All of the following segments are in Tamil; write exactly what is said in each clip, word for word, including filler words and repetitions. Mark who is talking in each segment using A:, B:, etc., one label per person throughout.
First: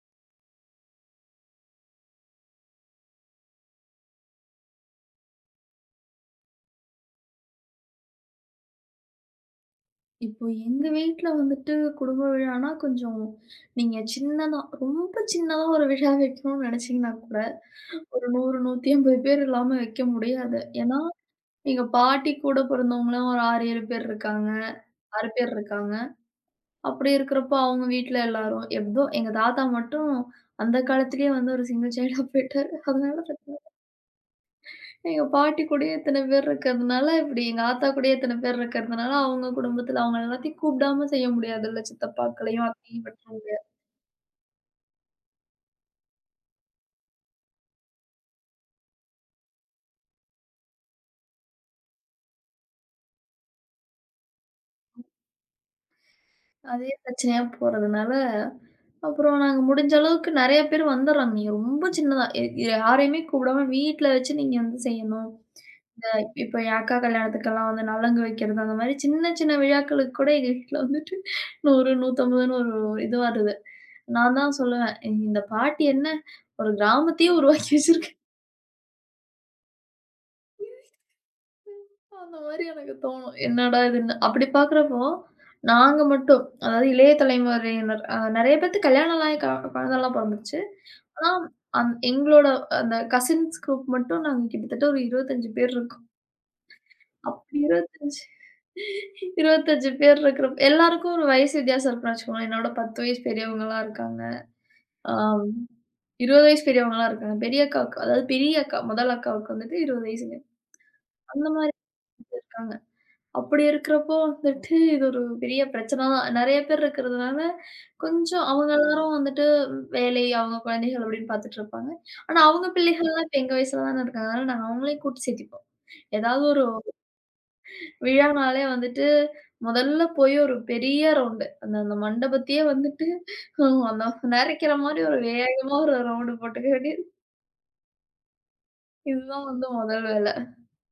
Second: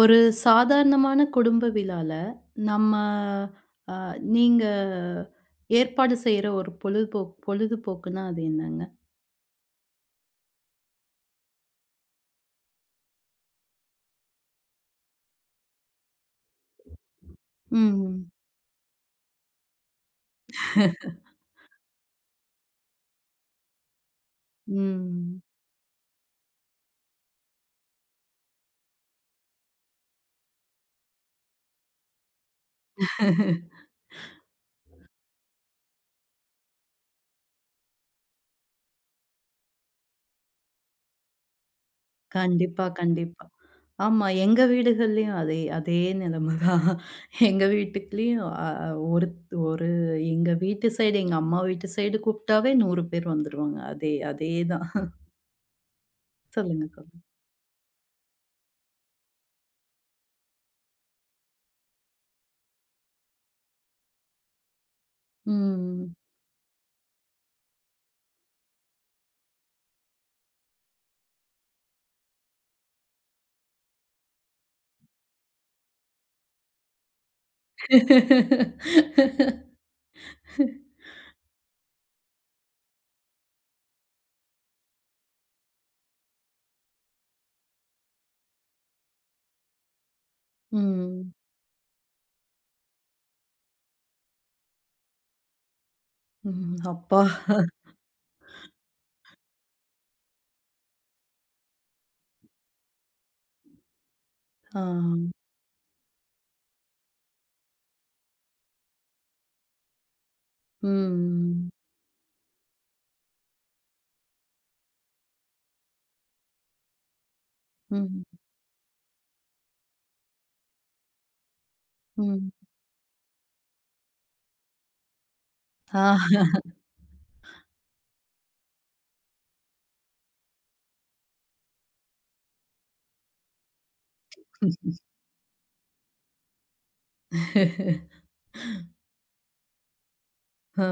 A: ஒரு சாதாரணமான குடும்ப விழால, நம்ம அ நீங்க ஏற்பாடு செய்ற ஒரு பொழுதுபோக் பொழுதுபோக்குன்னா அது என்னங்க?
B: இப்போ எங்க வீட்ல வந்துட்டு குடும்ப விழான்னா, கொஞ்சம் நீங்க சின்னதா ரொம்ப சின்னதா ஒரு விழா வைக்கணும்னு நெனச்சீங்கன்னா கூட,
A: ம்.
B: ஒரு நூறு, நூற்று ஐம்பது பேர் இல்லாம வைக்க முடியாது. ஏன்னா, எங்க பாட்டி கூட பிறந்தவங்கலாம் ஒரு ஆறு, ஏழு பேர் இருக்காங்க. ஆறு
A: ம்.
B: பேர் இருக்காங்க. அப்படி இருக்கிறப்போ அவங்க வீட்ல எல்லாரும், எப்தோ எங்க தாத்தா மட்டும் அந்த காலத்திலேயே வந்து ஒரு சிங்கிள் சைல்டா போயிட்டாரு. அதனால எங்க பாட்டி கூடயே இத்தன பேர் இருக்கிறதுனால, இப்படி எங்க ஆத்தா கூடயே இத்தன பேர் இருக்கிறதுனால, அவங்க குடும்பத்துல அவங்க எல்லாத்தையும் கூப்பிடாம செய்ய முடியாதுல்ல. சித்தப்பாக்களையும்,
A: கண்டிப்பா,
B: அத்தையும் விட்டுற
A: கண்டிப்பா.
B: முடியாது.
A: ஆமா. எங்க வீடுகள்லயும் அதே அதே நிலைமை தான். எங்க வீட்டுக்குள்ளயும் அ ஒரு ஒரு எங்க வீட்டு சைடு, எங்க அம்மா வீட்டு சைடு கூப்பிட்டாவே நூறு பேர் வந்துருவாங்க. அதே அதே தான். சொல்லுங்க,
B: அதே
A: சொல்லுங்க.
B: பிரச்சனையா போறதுனால, அப்புறம் நாங்க முடிஞ்ச அளவுக்கு நெறைய பேர் வந்துர்றாங்க. நீங்க ரொம்ப சின்னதா எ யாரையுமே கூப்பிடாம வீட்ல வச்சு நீங்க வந்து செய்யணும். இந்த
A: ம்.
B: இப்ப என் அக்கா கல்யாணத்துக்கெல்லாம் வந்து நலங்கு வைக்கிறது, அந்த மாரி சின்ன சின்ன விழாக்களுக்கு கூட எங்க வீட்ல வந்துட்டு நூறு, நூற்று ஐம்பதுன்னு ஒரு இது வருது. நான் தான் சொல்லுவேன், இந்த பாட்டி என்ன ஒரு கிராமத்தையே உருவாக்கி வச்சிருக்காங்க. அந்த மாரி எனக்கு தோணும். என்னடா இதுன்னு. அப்படி பார்க்குறப்போ, நாங்க மட்டும் அதாவது இளைய தலைமுறையினர் அ நெறைய பேத்துக்கு கல்யாணம்லாம் ஆகி க குழந்தலாம் பொறந்துருச்சு. ஆனா,
A: ம்.
B: அந் எங்களோட அந்த கசின்ஸ் குரூப் மட்டும் நாங்க கிட்டத்தட்ட ஒரு இருபத்தி ஐந்து பேர் இருக்கோம்.
A: ம். அப்பா!
B: அப்படி இருபத்தி ஐந்து இருபத்தி ஐந்து பேர் இருக்கிறப்ப எல்லாருக்கும் ஒரு வயசு வித்தியாசம் இருக்குன்னு வச்சுக்கோங்களேன். என்னோட பத்து வயசு பெரியவங்கலாம் இருக்காங்க.
A: ஆ.
B: ஆம் இருபது வயசு பெரியவங்கலாம் இருக்காங்க. பெரிய அக்காவுக்கு அதாவது பெரிய அக்கா முதல் அக்காவுக்கு வந்துட்டு இருபது வயசுங்க. அந்த
A: ம்.
B: மாரி இருக்காங்க. அப்படி இருக்கிறப்போ வந்துட்டு, இது ஒரு பெரிய பிரச்சனை தான். நெறைய பேர் இருக்கிறதுனால,
A: ம்.
B: கொஞ்சம் அவங்க எல்லாரும் வந்துட்டு வேலை, அவங்க குழந்தைகள் அப்படின்னு பார்த்துட்டுருப்பாங்க. ஆனா,
A: ம்.
B: அவங்க பிள்ளைகள்லாம் இப்ப எங்க வயசுல தானே இருக்காங்க. அதனால நாங்க அவங்களையும் கூட்டு சேர்த்துப்போம்.
A: ஆ.
B: ஏதாவது ஒரு விழானாலே வந்துட்டு, முதல்ல போய் ஒரு பெரிய ரவுண்டு. அந்த அந்த மண்டபத்தையே வந்துட்டு ஹம், அந்த நெறைக்கிற மாரி ஒரு வேகமா ஒரு ரவுண்டு போட்டுக்க வேண்டியது. இதுதான் வந்து முதல் வேலை.
A: ஆ.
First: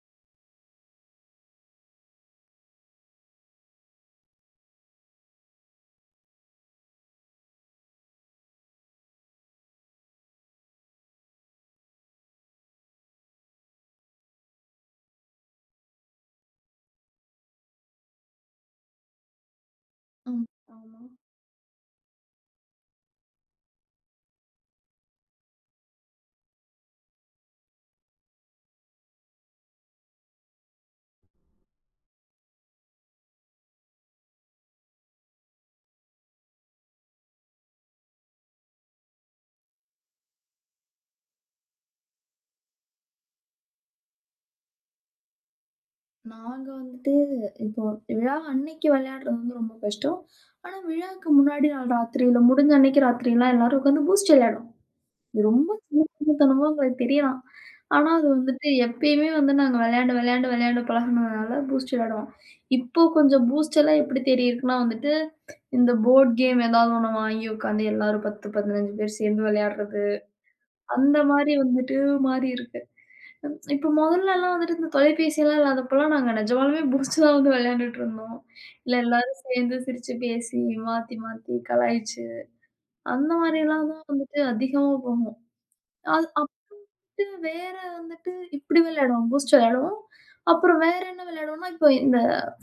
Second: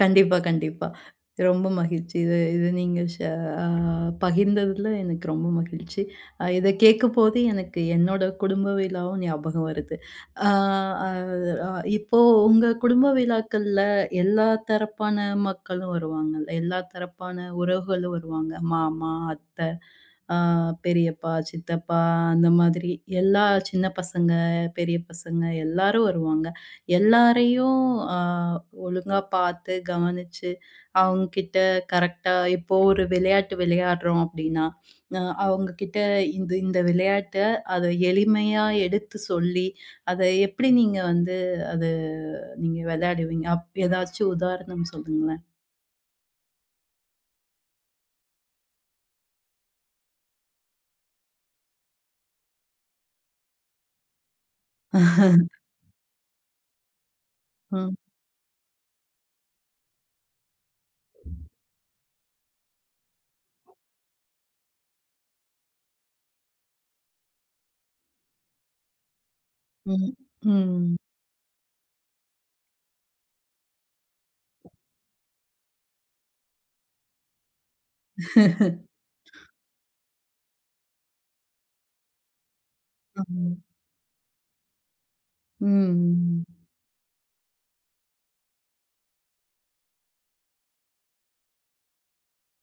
A: கண்டிப்பா, கண்டிப்பா. ரொம்ப மகிழ்ச்சி. இது இது நீங்க ஷே அ பகிர்ந்ததுல எனக்கு ரொம்ப மகிழ்ச்சி. அ இத கேட்கும்போது எனக்கு என்னோட குடும்ப விழாவும் ஞாபகம் வருது. அ அ அ இப்போ உங்க குடும்ப விழாக்கள்ல எல்லா தரப்பான மக்களும் வருவாங்கல்ல. எல்லா தரப்பான உறவுகளும் வருவாங்க. மாமா, அத்தை, அ
B: ம். ஆமா.
A: பெரியப்பா, சித்தப்பா அந்த மாதிரி எல்லா சின்ன பசங்க, பெரிய பசங்க எல்லாரும் வருவாங்க. எல்லாரையும் அ ஒழுங்கா பார்த்து, கவனிச்சு, அவங்க கிட்ட கரெக்ட்டா இப்போ ஒரு விளையாட்டு விளையாடுறோம் அப்படின்னா, அ அவங்க கிட்ட இந்த இந்த விளையாட்ட அத எளிமையா எடுத்து சொல்லி, அத எப்படி நீங்க வந்து அத நீங்க விளையாடுவீங்க? அப் ஏதாச்சும் உதாரணம் சொல்லுங்களேன்.
B: நாங்க வந்துட்டு இப்போ விழா அன்னைக்கு விளையாடுறது வந்து ரொம்ப கஷ்டம். ஆனா, விழாவுக்கு முன்னாடி நாள் ராத்திரியில முடிஞ்ச அன்னைக்கு ராத்திரிலாம் எல்லாரும் உட்காந்து பூஸ்ட் விளையாடுவோம். இது ரொம்ப சின்னத்தனமா உங்களுக்கு தெரியலாம்.
A: ம்.
B: ஆனா, அது வந்துட்டு எப்பயுமே வந்து நாங்க விளையாண்டு, விளையாண்டு, விளையாண்டு பழகுனதுனால பூஸ்ட் விளையாடுவோம். இப்போ கொஞ்சம் பூஸ்ட் எல்லாம் எப்படி தெரியிருக்குன்னா வந்துட்டு, இந்த போர்ட் கேம் ஏதாவது ஒண்ணு வாங்கி உட்காந்து எல்லாரும் பத்து, பதினைந்து பேர் சேர்ந்து விளையாடுறது.
A: ம். ம்.
B: அந்த மாரி வந்துட்டு மாறி இருக்கு. ம் இப்ப மொதல்லலாம் வந்துட்டு இந்த தொலைபேசியெல்லாம் இல்லாதப்பலாம் நாங்க நிஜமாலுமே புடிச்சு தான் வந்து விளையாண்டுட்டுருந்தோம். இல்ல எல்லாரும் சேர்ந்து சிரிச்சு பேசி, மாத்தி மாத்தி கலாய்ச்சு, அந்த
A: ஆமா.
B: மாரிலாம் தான் வந்துட்டு அதிகமா போகும். அது
A: ம்.
B: அப்படி வேற வந்துட்டு இப்படி விளையாடுவோம். புடிச்சு விளையாடுவோம். அப்புறம் வேற என்ன விளையாடுவோம்னா, இப்போ இந்த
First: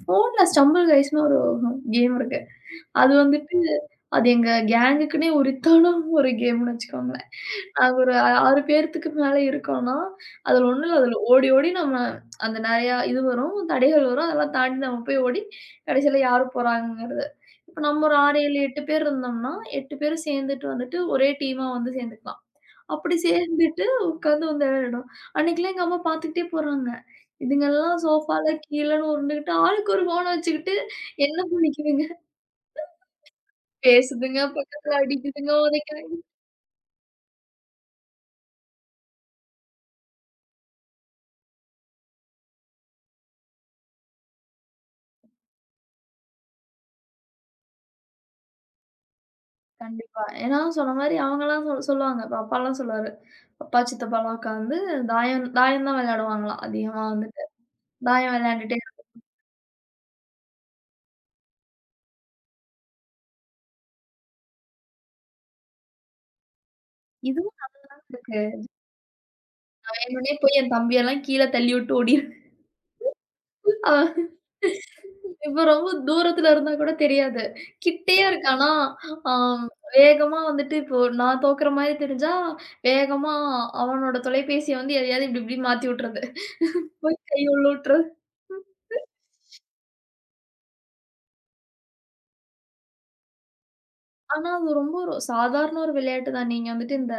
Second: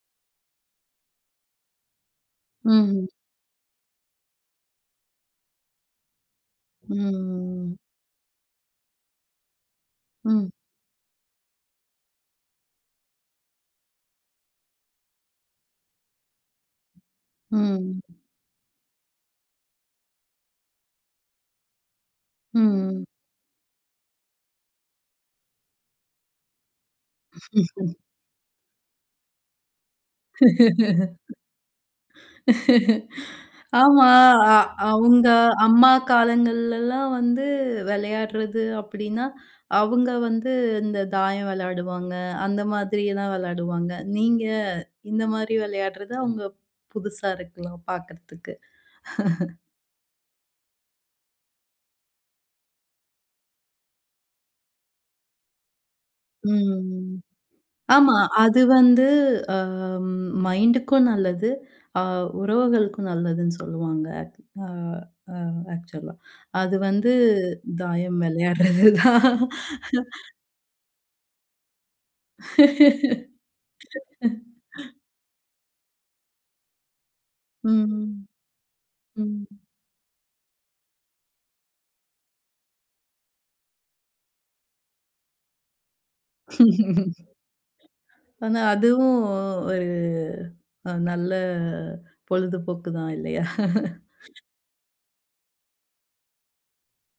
B: ஃபோன்ல ஸ்டம்பிள் கைஸ்ன்னு ஒரு கேம் இருக்கு.
A: ம்.
B: அது வந்துட்டு அது எங்க கேங்குக்குன்னே உரித்தான ஒரு கேம்ன்னு வச்சுக்கோங்களேன்.
A: ம்.
B: நாங்க ஒரு ஆறு பேர்த்துக்கு மேல இருக்கோம்ன்னா,
A: ம்.
B: அதுல ஒண்ணும் இல்ல. அதுல ஓடி ஓடி நம்ம அந்த நெறையா இது வரும், தடைகள் வரும். அதெல்லாம் தாண்டி நம்ம போய் ஓடி கடைசியில யாரு போறாங்கங்கிறது. இப்ப
A: ம்.
B: நம்ம ஒரு ஆறு, ஏழு, எட்டு பேர் இருந்தோம்னா, எட்டு பேரும் சேர்ந்துட்டு வந்துட்டு ஒரே டீமா வந்து சேர்ந்துக்கலாம்.
A: ம்.
B: அப்படி சேர்ந்துட்டு உட்காந்து வந்து விளையாடுவோம். அன்னைக்கெல்லாம் எங்க அம்மா பார்த்துக்கிட்டே போறாங்க. இதுங்கெல்லாம் சோஃபால கீழன்னு உருண்டுகிட்டு, ஆளுக்கு ஒரு ஃபோன வச்சுக்கிட்டு
A: ம்.
B: என்ன பண்ணிக்குதுங்க?
A: ஆமா.
B: பேசுதுங்க,
A: அ
B: பக்கத்துல
A: அவங்க
B: அடிக்குதுங்க,
A: அம்மா
B: உதைக்குதுங்க.
A: காலங்கள்லலாம் வந்து விளையாடுறது அப்படின்னா, அவங்க வந்து இந்த தாயம் விளையாடுவாங்க. அந்த மாதிரியெல்லாம் விளையாடுவாங்க. நீங்க இந்த மாதிரி விளையாடுறது அவங்க புதுசா இருக்கலாம் பார்க்கறதுக்கு.
B: கண்டிப்பா. ஏன்னா சொன்ன மாரி அவங்கலாம் சொ சொல்லுவாங்க. இப்ப அப்பாலாம் சொல்லுவாரு. அப்பா, சித்தப்பாலாம் உட்காந்து தாயம் தாயம் தான் விளையாடுவாங்களாம். அதிகமா
A: ம்.
B: வந்துட்டு.
A: ஆமா.
B: தாயம்
A: அது
B: விளையாண்டுட்டே
A: வந்து அ மைண்டுக்கும் நல்லது. அ உறவுகளுக்கும் நல்லதுன்னு சொல்லுவாங்க. அ அ ஆக்சுவலா. அது வந்து
B: இதுவும்
A: தாயம்
B: இருக்கு.
A: விளையாடுறது தான்.
B: வேணும்னே போய் என் தம்பியெல்லாம் கீழ தள்ளிவுட்டு ஓடிரு அவன் இப்ப ரொம்ப தூரத்துல இருந்தா கூட தெரியாது. கிட்டயே
A: ம்.
B: இருக்கானா, ஆ
A: ம்.
B: வேகமா வந்துட்டு இப்போ நான் தோக்குற மாரி தெரிஞ்சா, வேகமா அவனோட தொலைபேசிய வந்து எதையாவது இப்டி இப்டி மாத்தி விட்டுறது. போய் கை உள்ள விட்டுறது.
A: ஆனா, அதுவும் ஒரு அ நல்ல பொழுதுபோக்கு தான் இல்லையா?
B: ஆனா, அது ரொம்ப ஒரு சாதாரண ஒரு விளையாட்டு தான். நீங்க வந்துட்டு இந்த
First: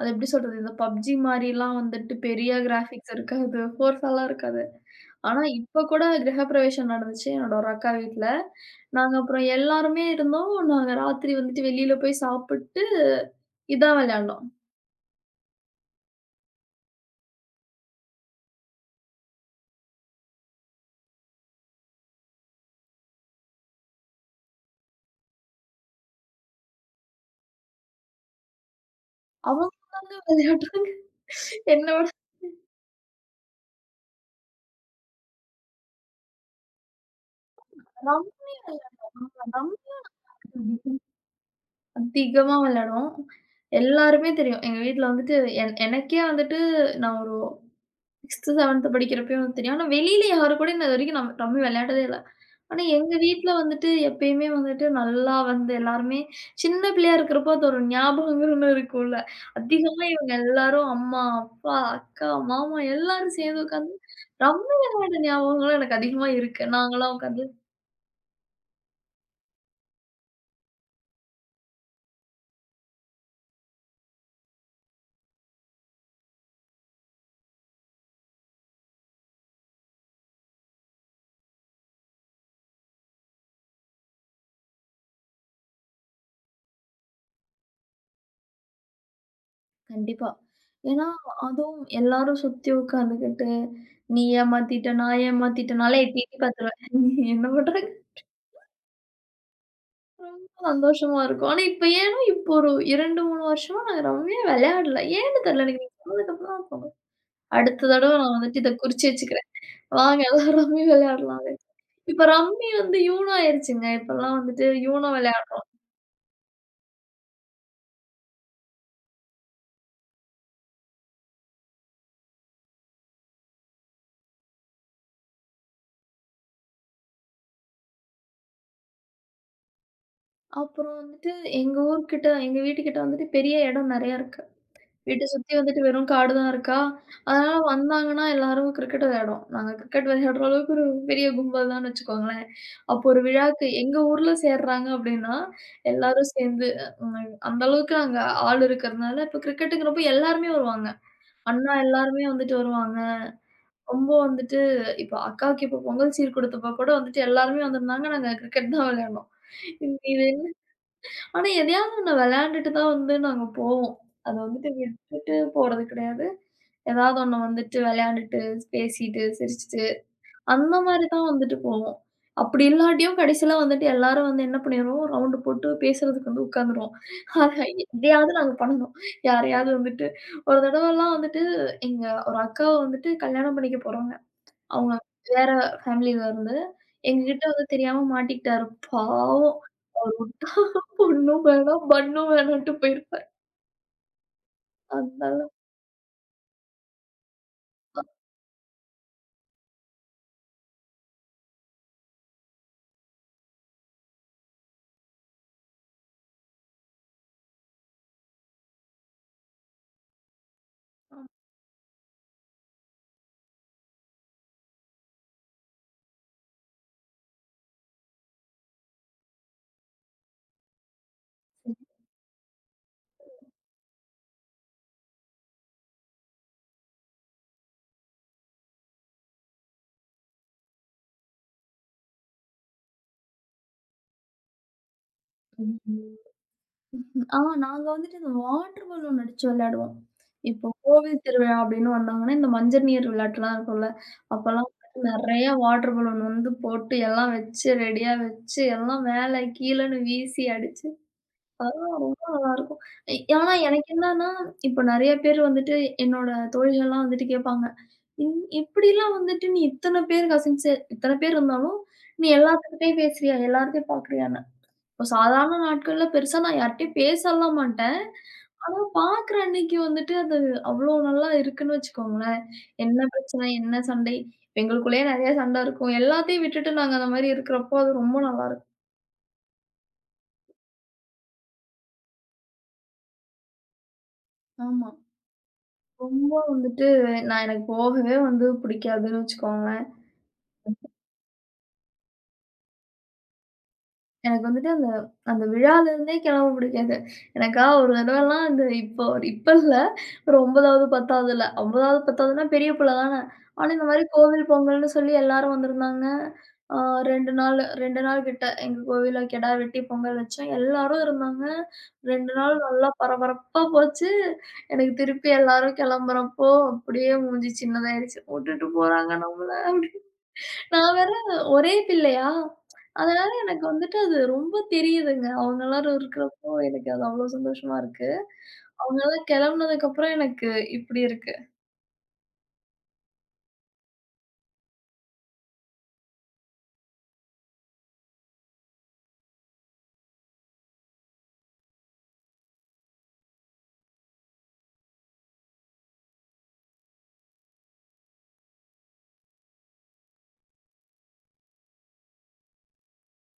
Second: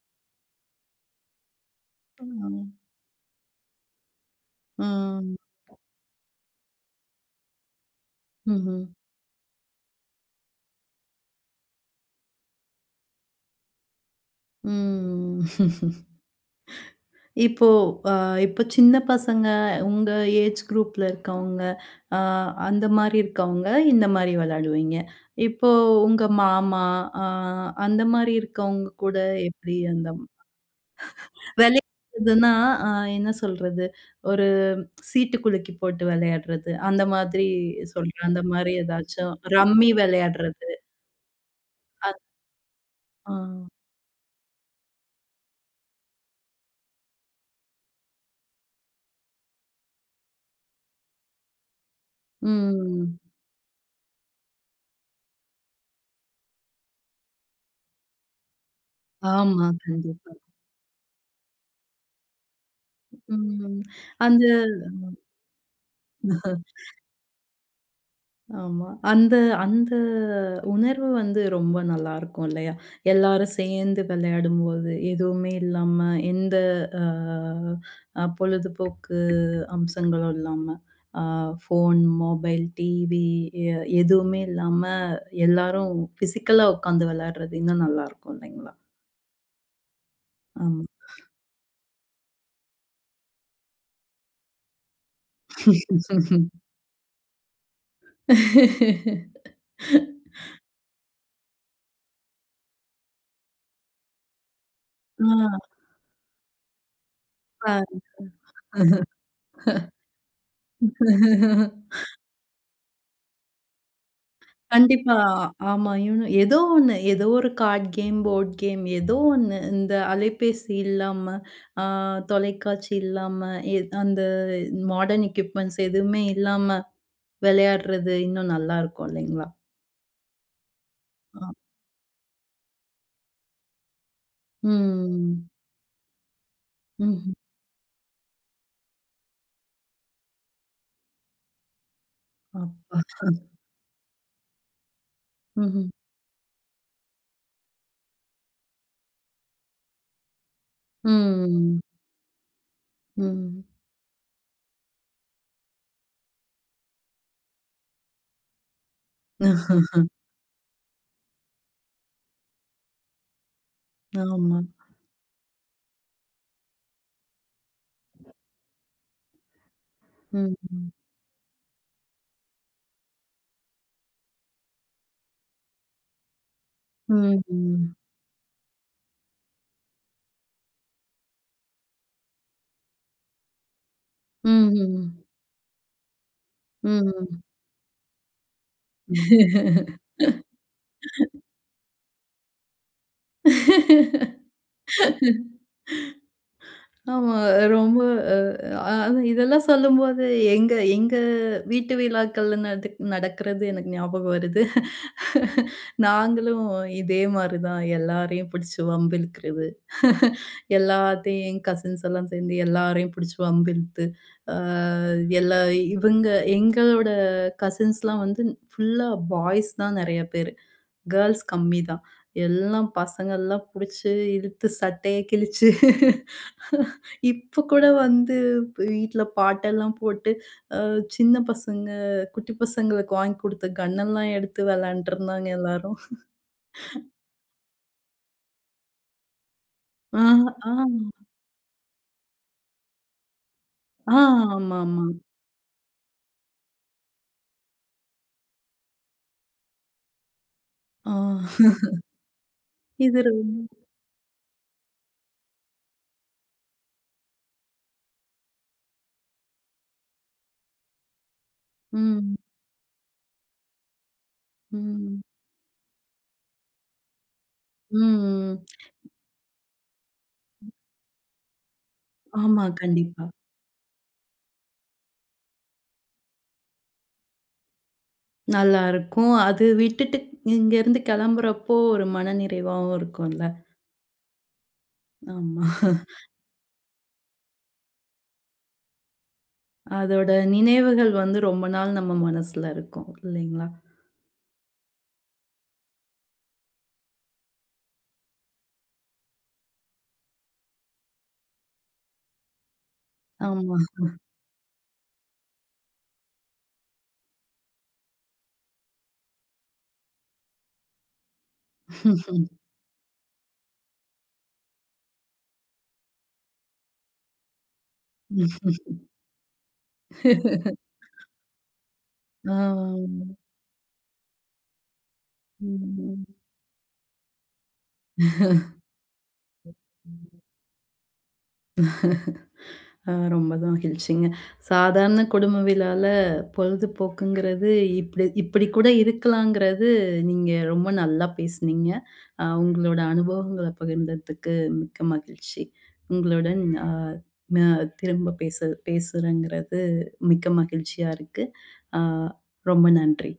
B: அது எப்படி சொல்றது? இந்த P U B G மாரிலாம் வந்துட்டு பெரிய
A: ம்.
B: கிராபிக்ஸ் இருக்காது. ஃபோர்ஸாலாம் இருக்காது.
A: ம்.
B: ஆனா, இப்ப கூட கிரகப்பிரவேசம் நடந்துச்சு என்னோட ஒரு அக்கா வீட்ல.
A: ம்ஹ்ம்.
B: நாங்க அப்புறம் எல்லாருமே இருந்தோம். நாங்க ராத்திரி வந்துட்டு வெளியில போய் சாப்பிட்டு, இதான் விளையாண்டோம்.
A: ம். இப்போ அஹ், இப்போ சின்ன பசங்க உங்க ஏஜ் குரூப்ல இருக்கவங்க, அ அந்த மாரி இருக்கவங்க இந்த மாரி விளையாடுவீங்க. இப்போ உங்க மாமா அ அந்த மாரி இருக்கவங்க கூட
B: அவங்க
A: எப்படி அந்த
B: தாங்க விளையாடுறாங்க. என்ன விட
A: விளையாடுறதுன்னா, அ என்ன சொல்றது? ஒரு சீட்டு குலுக்கி போட்டு விளையாடுறது. அந்த மாதிரி சொல்றேன்.
B: ரம்மி
A: அந்த மாரி
B: விளையாடுவோம்.
A: ஏதாச்சும்
B: ஆமா, ரம்மி
A: ரம்மி விளையாடுறது. அ
B: அதிகமா விளையாடுவோம்.
A: ஆ.
B: எல்லாருமே தெரியும். எங்க வீட்ல வந்துட்டு என் எனக்கே வந்துட்டு நான் ஒரு சிக்ஸ்த்து, செவன்த்து படிக்கிறப்பயும் வந்து தெரியும். ஆனா வெளியில யாரு கூடயும் நான் இதுவரைக்கும் நம் ரம்மி விளையாடதே இல்ல. ஆனா எங்க
A: ம்.
B: வீட்ல வந்துட்டு எப்பயுமே வந்துட்டு நல்லா வந்து எல்லாருமே சின்ன பிள்ளையா இருக்கிறப்போ அது ஒரு ஞாபகங்கள் ஒண்ணு இருக்கும்ல.
A: ஆமா.
B: அதிகமா
A: கண்டிப்பா.
B: இவங்க எல்லாரும் அம்மா, அப்பா, அக்கா, மாமா எல்லாரும் சேர்ந்து
A: ம்.
B: உட்காந்து
A: அந்த
B: ரம்மி விளையாட ஞாபகங்களும் எனக்கு அதிகமா இருக்கு. நாங்கலாம் உட்காந்து
A: ஆமா. அந்த அந்த உணர்வு வந்து ரொம்ப நல்லாருக்கும் இல்லையா? எல்லாரும் சேர்ந்து விளையாடும்போது, எதுவுமே இல்லாம, எந்த அ அ பொழுதுபோக்கு அம்சங்களும் இல்லாம, அ ஃபோன், மொபைல், டிவி எ எதுவுமே இல்லாம, எல்லாரும் ஃபிசிக்கலா உட்காந்து விளையாடுறது இன்னும் நல்லாருக்கும் இல்லைங்களா?
B: கண்டிப்பா.
A: ஆமா.
B: ஏன்னா அதுவும் எல்லாரும் சுத்தி உட்காந்துக்கிட்டு, "நீ ஏமாத்திட்ட, நான் ஏமாத்திட்டேன்" நான்லாம் எட்டி எட்டி பார்த்துருவேன். என்ன பண்ற? சந்தோஷமா இருக்கும். ஆனா இப்ப ஏனோ இப்போ ஒரு இரண்டு, மூன்று வருஷமா நாங்க ரம்மியே விளையாடல. ஏன்னு தெரியல
A: ஆ.
B: எனக்கு நீங்க சொன்னதுக்கப்புறம் தான் தோணுது. அடுத்த
A: பா
B: தடவ நான் வந்துட்டு இத குறிச்சு வச்சுக்கிறேன். வாங்க எல்லாரும் ரம்மி விளையாடலாம் அப்படின்னு. இப்ப ரம்மி வந்து யூனோ ஆயிருச்சுங்க. இப்பல்லாம் வந்துட்டு யூனோ
A: கண்டிப்பா.
B: விளையாட
A: ஆமா. இவனும் ஏதோ ஒண்ணு. ஏதோ ஒரு கார்ட் கேம், போர்ட் கேம் ஏதோ ஒண்ணு. இந்த அலைபேசி இல்லாம, அ தொலைக்காட்சி இல்லாம, எ அந்த மாடர்ன் எக்யூப்மென்ட்ஸ் எதுவுமே இல்லாம விளையாடுறது இன்னும் நல்லாருக்கும் இல்லைங்களா?
B: அப்புறம் வந்துட்டு
A: அ.
B: எங்க ஊர்கிட்ட எங்க வீட்டுக்கிட்ட வந்துட்டு பெரிய இடம் நெறையா இருக்கு. வீட்ட
A: ம்.
B: சுத்தி வந்துட்டு வெறும் காடு தான் இருக்கா.
A: ம்ஹ்ம்.
B: அதனால வந்தாங்கன்னா எல்லாரும் கிரிக்கெட் விளையாடுவோம். நாங்க கிரிக்கெட் விளையாடுற அளவுக்கு ஒரு பெரிய கும்பல் தான்னு வச்சுக்கோங்களேன்.
A: அப்பா!
B: அப்போ ஒரு விழாக்கு எங்க ஊர்ல சேர்றாங்க அப்படின்னா,
A: ம்ஹ்ம்.
B: எல்லாரும் சேர்ந்து ம் அந்த அளவுக்கு அங்க ஆள் இருக்கிறதுனால, இப்ப கிரிக்கெட்டுங்கிறப்போ எல்லாருமே வருவாங்க. அண்ணா
A: ம்.
B: எல்லாருமே வந்துட்டு வருவாங்க.
A: ம்.
B: ரொம்ப வந்துட்டு இப்ப அக்காவுக்கு இப்போ பொங்கல் சீர் கொடுத்தப்போ கூட வந்துட்டு எல்லாருமே வந்திருந்தாங்க. நாங்க கிரிக்கெட் தான் விளையாடனோம். இது ஆனா, எதையாவது ஒண்ணு விளையாண்டுட்டு தான் வந்து நாங்க போவோம். அத
A: ஆமா.
B: வந்துட்டு விட்டுட்டு போறது கிடையாது. ஏதாவது ஒண்ணு வந்துட்டு விளையாண்டுட்டு, பேசிட்டு, சிரிச்சுட்டு,
A: ம்.
B: அந்த மாரி தான் வந்துட்டு போவோம். அப்படி இல்லாட்டியும் கடைசியில வந்துட்டு எல்லாரும் வந்து என்ன பண்ணிருவோம், ரவுண்டு போட்டு பேசுறதுக்கு வந்து உட்காந்துருவோம்.
A: ம்.
B: அத
A: ம்.
B: எதையாவது நாங்க பண்ணணும். யாரையாவது வந்துட்டு ஒரு தடவலாம் வந்துட்டு எங்க ஒரு அக்காவ வந்துட்டு கல்யாணம் பண்ணிக்க போறோங்க. அவங்க
A: ம்.
B: வேற ஃபேமிலில இருந்து
A: ம்.
B: எங்ககிட்ட வந்து தெரியாம மாட்டிக்கிட்டாரு. பாவம். பொண்ணும் வேணாம், பன்னும் வேணான்ட்டு போயிருக்காரு. அதெல்லாம்
A: ஆமா. ரொம்ப அ அ அதான் இதெல்லாம் சொல்லும்போது எங்க எங்க வீட்டு விழாக்கள் நடக் நடக்கிறது எனக்கு ஞாபகம் வருது. நாங்களும் இதே மாரி தான் எல்லாரையும் பிடிச்சு வம்பு இழுக்கிறது. எல்லாத்தையும் என் கசின்ஸ் எல்லாம் சேர்ந்து எல்லாரையும் பிடிச்சு வம்பு இழுத்து, அ எல்லா இவங்க எங்களோட கசின்ஸ்லாம் வந்து ஃபுல்லா பாய்ஸ் தான் நெறைய பேரு. கேர்ல்ஸ் கம்மி தான். எல்லாம் பசங்கள்லாம் புடிச்சு, இழுத்து சட்டைய கிழிச்சு, இப்ப கூட வந்து வீட்ல பாட்டெல்லாம் போட்டு, அ சின்ன பசங்க, குட்டி பசங்களுக்கு வாங்கி குடுத்த கன்னெல்லாம் எடுத்து வெளையாண்டுருந்தாங்க எல்லாரும்.
B: ம். ஆ நாங்க வந்துட்டு இந்த வாட்டர் பலூன் அடிச்சு விளையாடுவோம்.
A: ஆ, ஆ,
B: இப்போ கோவில் திருவிழா அப்படின்னு வந்தாங்கன்னா, இந்த மஞ்சள் நீர் விளையாட்டுலாம் இருக்கும்ல,
A: ஆ
B: அப்பலாம்
A: ஆமாமா.
B: நெறைய வாட்டர் பலூன் வந்து போட்டு எல்லாம் வச்சு, ரெடியா வச்சு, எல்லாம் மேல கீழன்னு வீசி அடிச்சு,
A: ஆ
B: அதெல்லாம் ரொம்ப நல்லாருக்கும். எ
A: இது ரொம்ப
B: ஆனா எனக்கு என்னன்னா, இப்போ நெறைய பேர் வந்துட்டு என்னோட தோழிகள்லாம் வந்துட்டு கேட்பாங்க. இந் இப்படிலாம் வந்துட்டு நீ இத்தன பேர் கசின்ஸு இத்தன பேர் இருந்தாலும், நீ
A: ம்,
B: எல்லாத்துக்கிட்டயும் பேசுறியா? எல்லார்ட்டயும் பார்க்குறியா? இப்போ
A: ம்,
B: சாதாரண நாட்கள்ல பெருசா நான் யார்கிட்டயும் பேசலாம் மாட்டேன்.
A: ம்.
B: ஆனா பாக்குற அன்னைக்கு வந்துட்டு அது அவ்ளோ நல்லா இருக்குன்னு வச்சுக்கோங்களேன்.
A: ஆமா,
B: என்ன
A: கண்டிப்பா.
B: பிரச்சனை, என்ன சண்டை எங்களுக்குள்ளேயே நெறைய சண்டை இருக்கும். எல்லாத்தையும் விட்டுட்டு நாங்க அந்த மாரி இருக்கிறப்போ, அது ரொம்ப நல்லாருக்கும்.
A: நல்லாருக்கும். அது விட்டுட்டு இங்கேருந்து கெளம்புறப்போ ஒரு மனநிறைவாவும் இருக்கும்ல.
B: ஆமா.
A: ஆமா.
B: ரொம்ப வந்துட்டு நான் எனக்கு போகவே வந்து பிடிக்காதுன்னு வச்சுக்கோங்களேன்.
A: அதோட நினைவுகள் வந்து ரொம்ப நாள் நம்ம மனசுல இருக்கும் இல்லைங்களா?
B: எனக்கு வந்துட்டு அந்த அந்த விழாலருந்தே கிளம்ப பிடிக்காது. எனக்கா ஒரு தடவலாம் அந்த இப்போ இப்ப இல்ல. ஒரு ஒன்பதாவது, 10வதுல 9வது, பத்தாவதுன்னா பெரிய பிள்ளை தானே! ஆனா
A: ஆமா.
B: இந்த மாரி கோவில் பொங்கல்னு சொல்லி எல்லாரும் வந்திருந்தாங்க. ஆ இரண்டு நாள் இரண்டு நாள் கிட்ட எங்க கோவில்ல கிடா வெட்டி பொங்கல் வச்சோம். எல்லாரும் இருந்தாங்க. இரண்டு நாள் நல்லா பரபரப்பா போச்சு. எனக்கு திருப்பி எல்லாரும் கிளம்புறப்போ, அப்படியே மூஞ்சி சின்னதாயிடுச்சு. "வுட்டுட்டு போறாங்க நம்மள" அப்படி நான் வேற ஒரே பிள்ளையா,
A: ஆ.
B: அதனால எனக்கு வந்துட்டு அது ரொம்ப தெரியுதுங்க. அவங்க எல்லாரும்
A: ம்.
B: இருக்கிறப்போ எனக்கு அது அவ்ளோ சந்தோஷமா இருக்கு. அவங்க எல்லாம் கிளம்புனதுக்கப்புறம் எனக்கு இப்டி இருக்கு.
A: ஆ ரொம்ப தான் மகிழ்ச்சிங்க. சாதாரண குடும்ப விழால பொழுதுபோக்குங்கிறது இப்படி இப்படி கூட இருக்கலாங்கிறது நீங்க ரொம்ப நல்லா பேசுனீங்க. அ உங்களோட அனுபவங்கள பகிர்ந்ததுக்கு மிக்க மகிழ்ச்சி. உங்களுடன் அ ம திரும்ப பேச பேசுறேங்கிறது மிக்க மகிழ்ச்சியா இருக்கு. ஆ ரொம்ப நன்றி.